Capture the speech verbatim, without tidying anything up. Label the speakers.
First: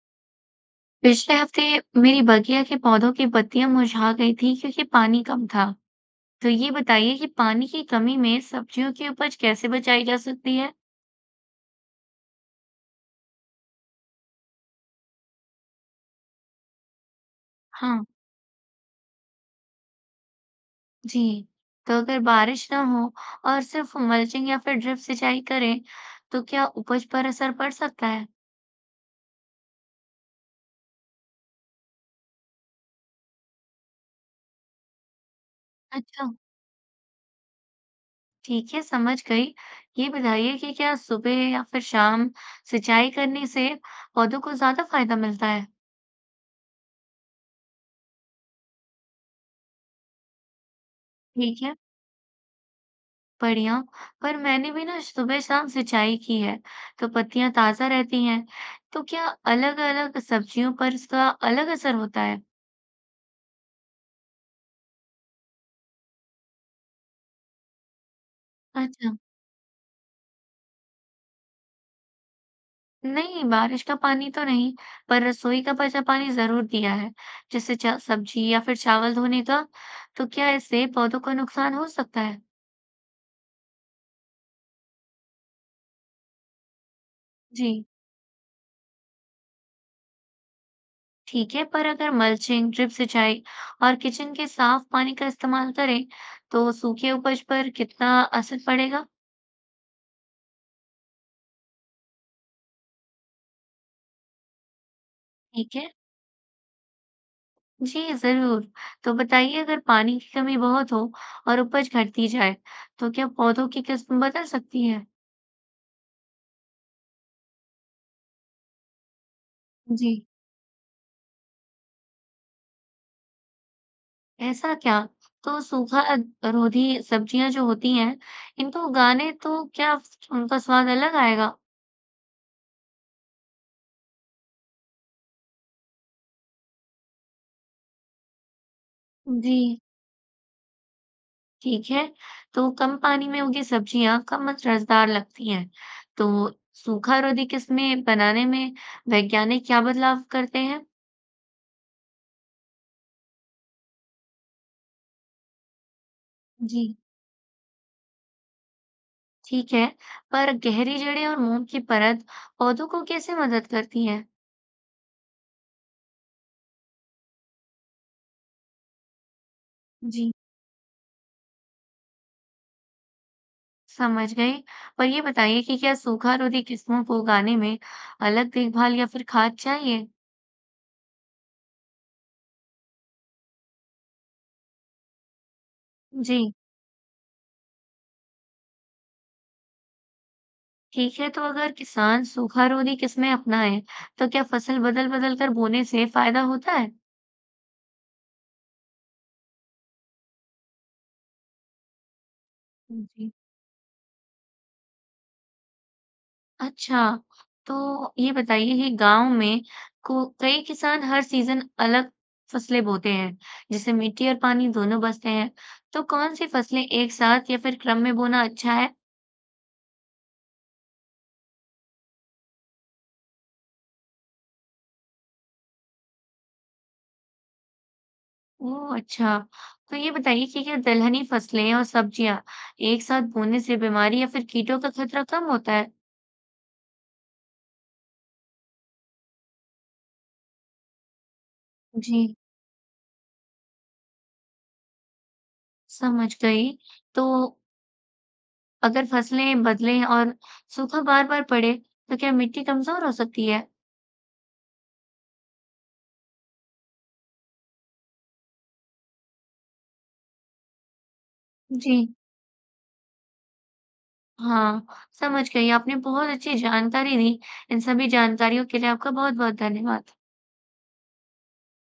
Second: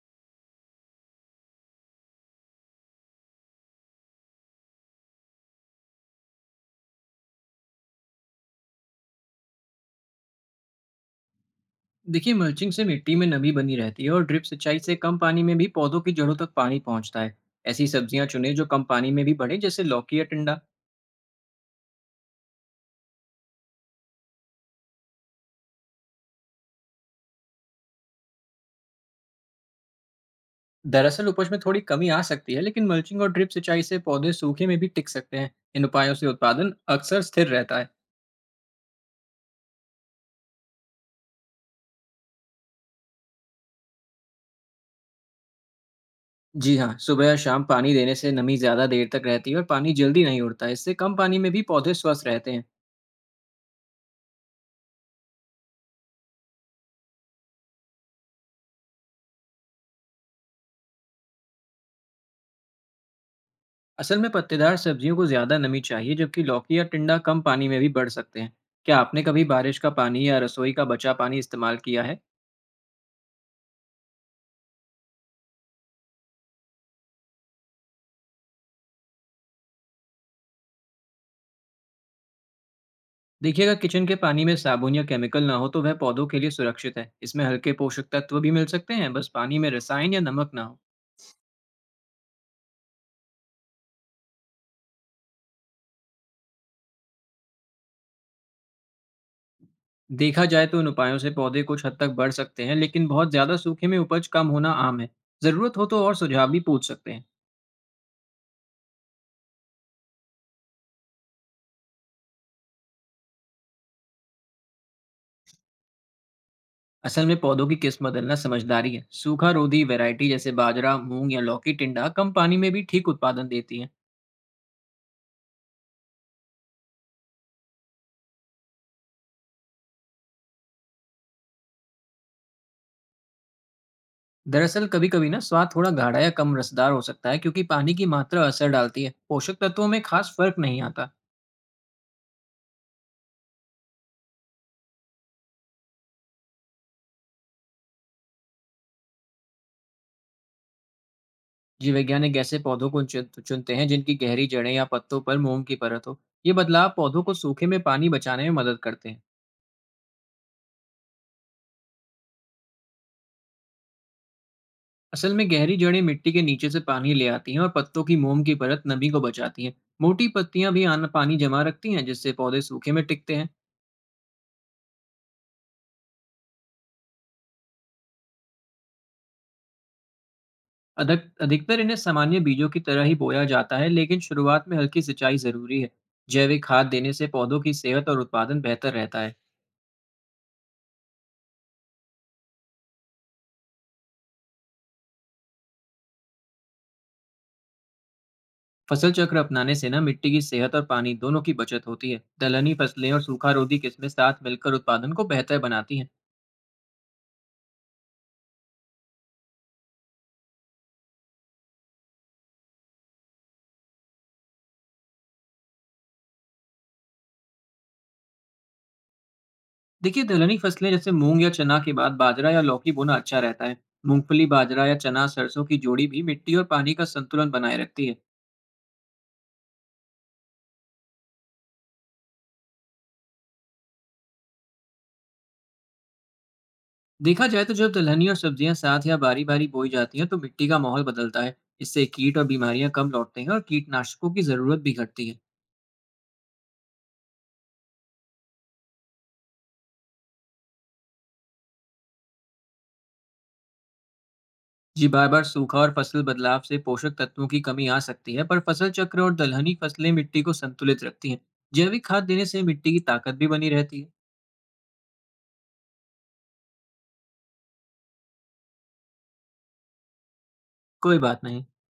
Speaker 1: पिछले हफ्ते मेरी बगिया के पौधों की पत्तियां मुरझा गई थी क्योंकि पानी कम था। तो ये बताइए कि पानी की कमी में सब्जियों की उपज कैसे बचाई जा सकती है?
Speaker 2: देखिए, मल्चिंग से मिट्टी में नमी बनी रहती है और ड्रिप सिंचाई से कम पानी में भी पौधों की जड़ों तक पानी पहुंचता है। ऐसी
Speaker 1: हाँ।
Speaker 2: सब्जियां चुनें जो कम पानी में भी बढ़े, जैसे लौकी या टिंडा।
Speaker 1: जी। तो अगर बारिश ना हो और सिर्फ मल्चिंग या फिर ड्रिप सिंचाई करें, तो क्या उपज पर असर पड़ सकता है?
Speaker 2: दरअसल उपज में थोड़ी कमी आ सकती है, लेकिन मल्चिंग और ड्रिप सिंचाई से पौधे सूखे में भी टिक सकते हैं। इन उपायों
Speaker 1: अच्छा।
Speaker 2: से उत्पादन अक्सर स्थिर रहता है।
Speaker 1: ठीक है, समझ गई। ये बताइए कि क्या सुबह या फिर शाम सिंचाई करने से पौधों को ज्यादा फायदा मिलता है?
Speaker 2: जी हाँ, सुबह या शाम पानी देने से नमी ज्यादा देर तक रहती है और पानी जल्दी नहीं उड़ता। इससे कम पानी में भी
Speaker 1: ठीक है।
Speaker 2: पौधे स्वस्थ रहते हैं।
Speaker 1: बढ़िया। पर मैंने भी ना सुबह शाम सिंचाई की है तो पत्तियां ताजा रहती हैं। तो क्या अलग अलग सब्जियों पर इसका अलग असर होता है?
Speaker 2: असल में पत्तेदार सब्जियों को ज्यादा नमी चाहिए, जबकि लौकी या टिंडा कम पानी में भी बढ़ सकते हैं। क्या
Speaker 1: अच्छा।
Speaker 2: आपने कभी बारिश का पानी या रसोई का बचा पानी इस्तेमाल किया है?
Speaker 1: नहीं, बारिश का पानी तो नहीं, पर रसोई का बचा पानी जरूर दिया है। जैसे चा- सब्जी या फिर चावल धोने का। तो क्या इससे पौधों को नुकसान हो सकता है?
Speaker 2: देखिए, अगर किचन के पानी में साबुन या केमिकल ना हो तो वह पौधों के लिए सुरक्षित है। इसमें हल्के
Speaker 1: जी।
Speaker 2: पोषक तत्व भी मिल सकते हैं। बस पानी में रसायन या नमक ना हो।
Speaker 1: ठीक है, पर अगर मल्चिंग, ड्रिप सिंचाई और किचन के साफ पानी का इस्तेमाल करें, तो सूखे उपज पर कितना असर पड़ेगा?
Speaker 2: देखा जाए तो इन उपायों से पौधे कुछ हद तक बढ़ सकते हैं, लेकिन बहुत ज्यादा सूखे में उपज कम होना आम है।
Speaker 1: ठीक
Speaker 2: जरूरत हो
Speaker 1: है।
Speaker 2: तो और सुझाव भी पूछ सकते हैं।
Speaker 1: जी, ज़रूर। तो बताइए अगर पानी की कमी बहुत हो और उपज घटती जाए, तो क्या पौधों की किस्म बदल सकती है?
Speaker 2: असल में पौधों की किस्म बदलना समझदारी है। सूखा रोधी
Speaker 1: जी।
Speaker 2: वैरायटी जैसे बाजरा, मूंग या लौकी टिंडा कम पानी में भी ठीक उत्पादन देती है।
Speaker 1: ऐसा क्या? तो सूखा अ, रोधी सब्जियां जो होती हैं, इनको उगाने तो क्या उनका स्वाद अलग आएगा?
Speaker 2: दरअसल कभी कभी ना स्वाद थोड़ा गाढ़ा या कम रसदार हो सकता है, क्योंकि पानी की मात्रा असर डालती है।
Speaker 1: जी।
Speaker 2: पोषक तत्वों में खास फर्क नहीं आता।
Speaker 1: ठीक है, तो कम पानी में उगी सब्जियां कम रसदार लगती हैं। तो सूखा रोधी किस्में बनाने में वैज्ञानिक क्या बदलाव करते हैं?
Speaker 2: जीव वैज्ञानिक ऐसे पौधों को चुन- चुनते हैं जिनकी गहरी जड़ें या पत्तों पर मोम की परत हो। ये
Speaker 1: जी।
Speaker 2: बदलाव पौधों को सूखे में पानी बचाने में मदद करते हैं।
Speaker 1: ठीक है, पर गहरी जड़ें और मोम की परत पौधों को कैसे मदद करती है?
Speaker 2: असल में गहरी जड़ें मिट्टी के नीचे से पानी ले आती हैं और पत्तों की मोम की परत नमी को बचाती हैं। मोटी
Speaker 1: जी,
Speaker 2: पत्तियां भी आन पानी जमा रखती हैं, जिससे पौधे सूखे में टिकते हैं।
Speaker 1: समझ गई। पर ये बताइए कि क्या सूखा रोधी किस्मों को उगाने में अलग देखभाल या फिर खाद चाहिए?
Speaker 2: अधिक अधिकतर इन्हें सामान्य बीजों की तरह ही बोया जाता है, लेकिन शुरुआत में हल्की सिंचाई जरूरी है।
Speaker 1: जी।
Speaker 2: जैविक खाद देने से पौधों की सेहत और उत्पादन बेहतर रहता है।
Speaker 1: ठीक है, तो अगर किसान सूखा रोधी किस्में अपनाए तो क्या फसल बदल बदल कर बोने से फायदा होता है?
Speaker 2: फसल चक्र अपनाने से ना मिट्टी की सेहत और पानी दोनों की बचत होती है। दलहनी फसलें और
Speaker 1: जी।
Speaker 2: सूखा रोधी किस्में साथ मिलकर उत्पादन को बेहतर बनाती हैं।
Speaker 1: अच्छा, तो ये बताइए कि गाँव में को कई किसान हर सीज़न अलग फसलें बोते हैं, जैसे मिट्टी और पानी दोनों बसते हैं, तो कौन सी फसलें एक साथ या फिर क्रम में बोना अच्छा है?
Speaker 2: देखिए, दलहनी फसलें जैसे मूंग या चना के बाद बाजरा या लौकी बोना अच्छा रहता है। मूंगफली बाजरा या चना सरसों की जोड़ी भी मिट्टी और पानी का संतुलन बनाए रखती है।
Speaker 1: ओह, अच्छा, तो ये बताइए कि क्या दलहनी फसलें और सब्जियां एक साथ बोने से बीमारी या फिर कीटों का खतरा कम होता है?
Speaker 2: देखा जाए तो जब दलहनी और सब्जियां साथ या बारी बारी बोई जाती हैं तो मिट्टी का माहौल बदलता है। इससे
Speaker 1: जी,
Speaker 2: कीट और बीमारियां कम लौटते हैं और कीटनाशकों की जरूरत भी घटती है।
Speaker 1: समझ गई। तो अगर फसलें बदलें और सूखा बार-बार पड़े, तो क्या मिट्टी कमजोर हो सकती है?
Speaker 2: जी, बार बार सूखा और फसल बदलाव से पोषक तत्वों की कमी आ सकती है, पर फसल चक्र और दलहनी फसलें मिट्टी को संतुलित रखती हैं।
Speaker 1: जी।
Speaker 2: जैविक खाद देने से मिट्टी की ताकत भी बनी रहती है।
Speaker 1: हाँ, समझ गई। आपने बहुत अच्छी जानकारी दी। इन सभी जानकारियों के लिए आपका बहुत-बहुत धन्यवाद।
Speaker 2: कोई बात नहीं।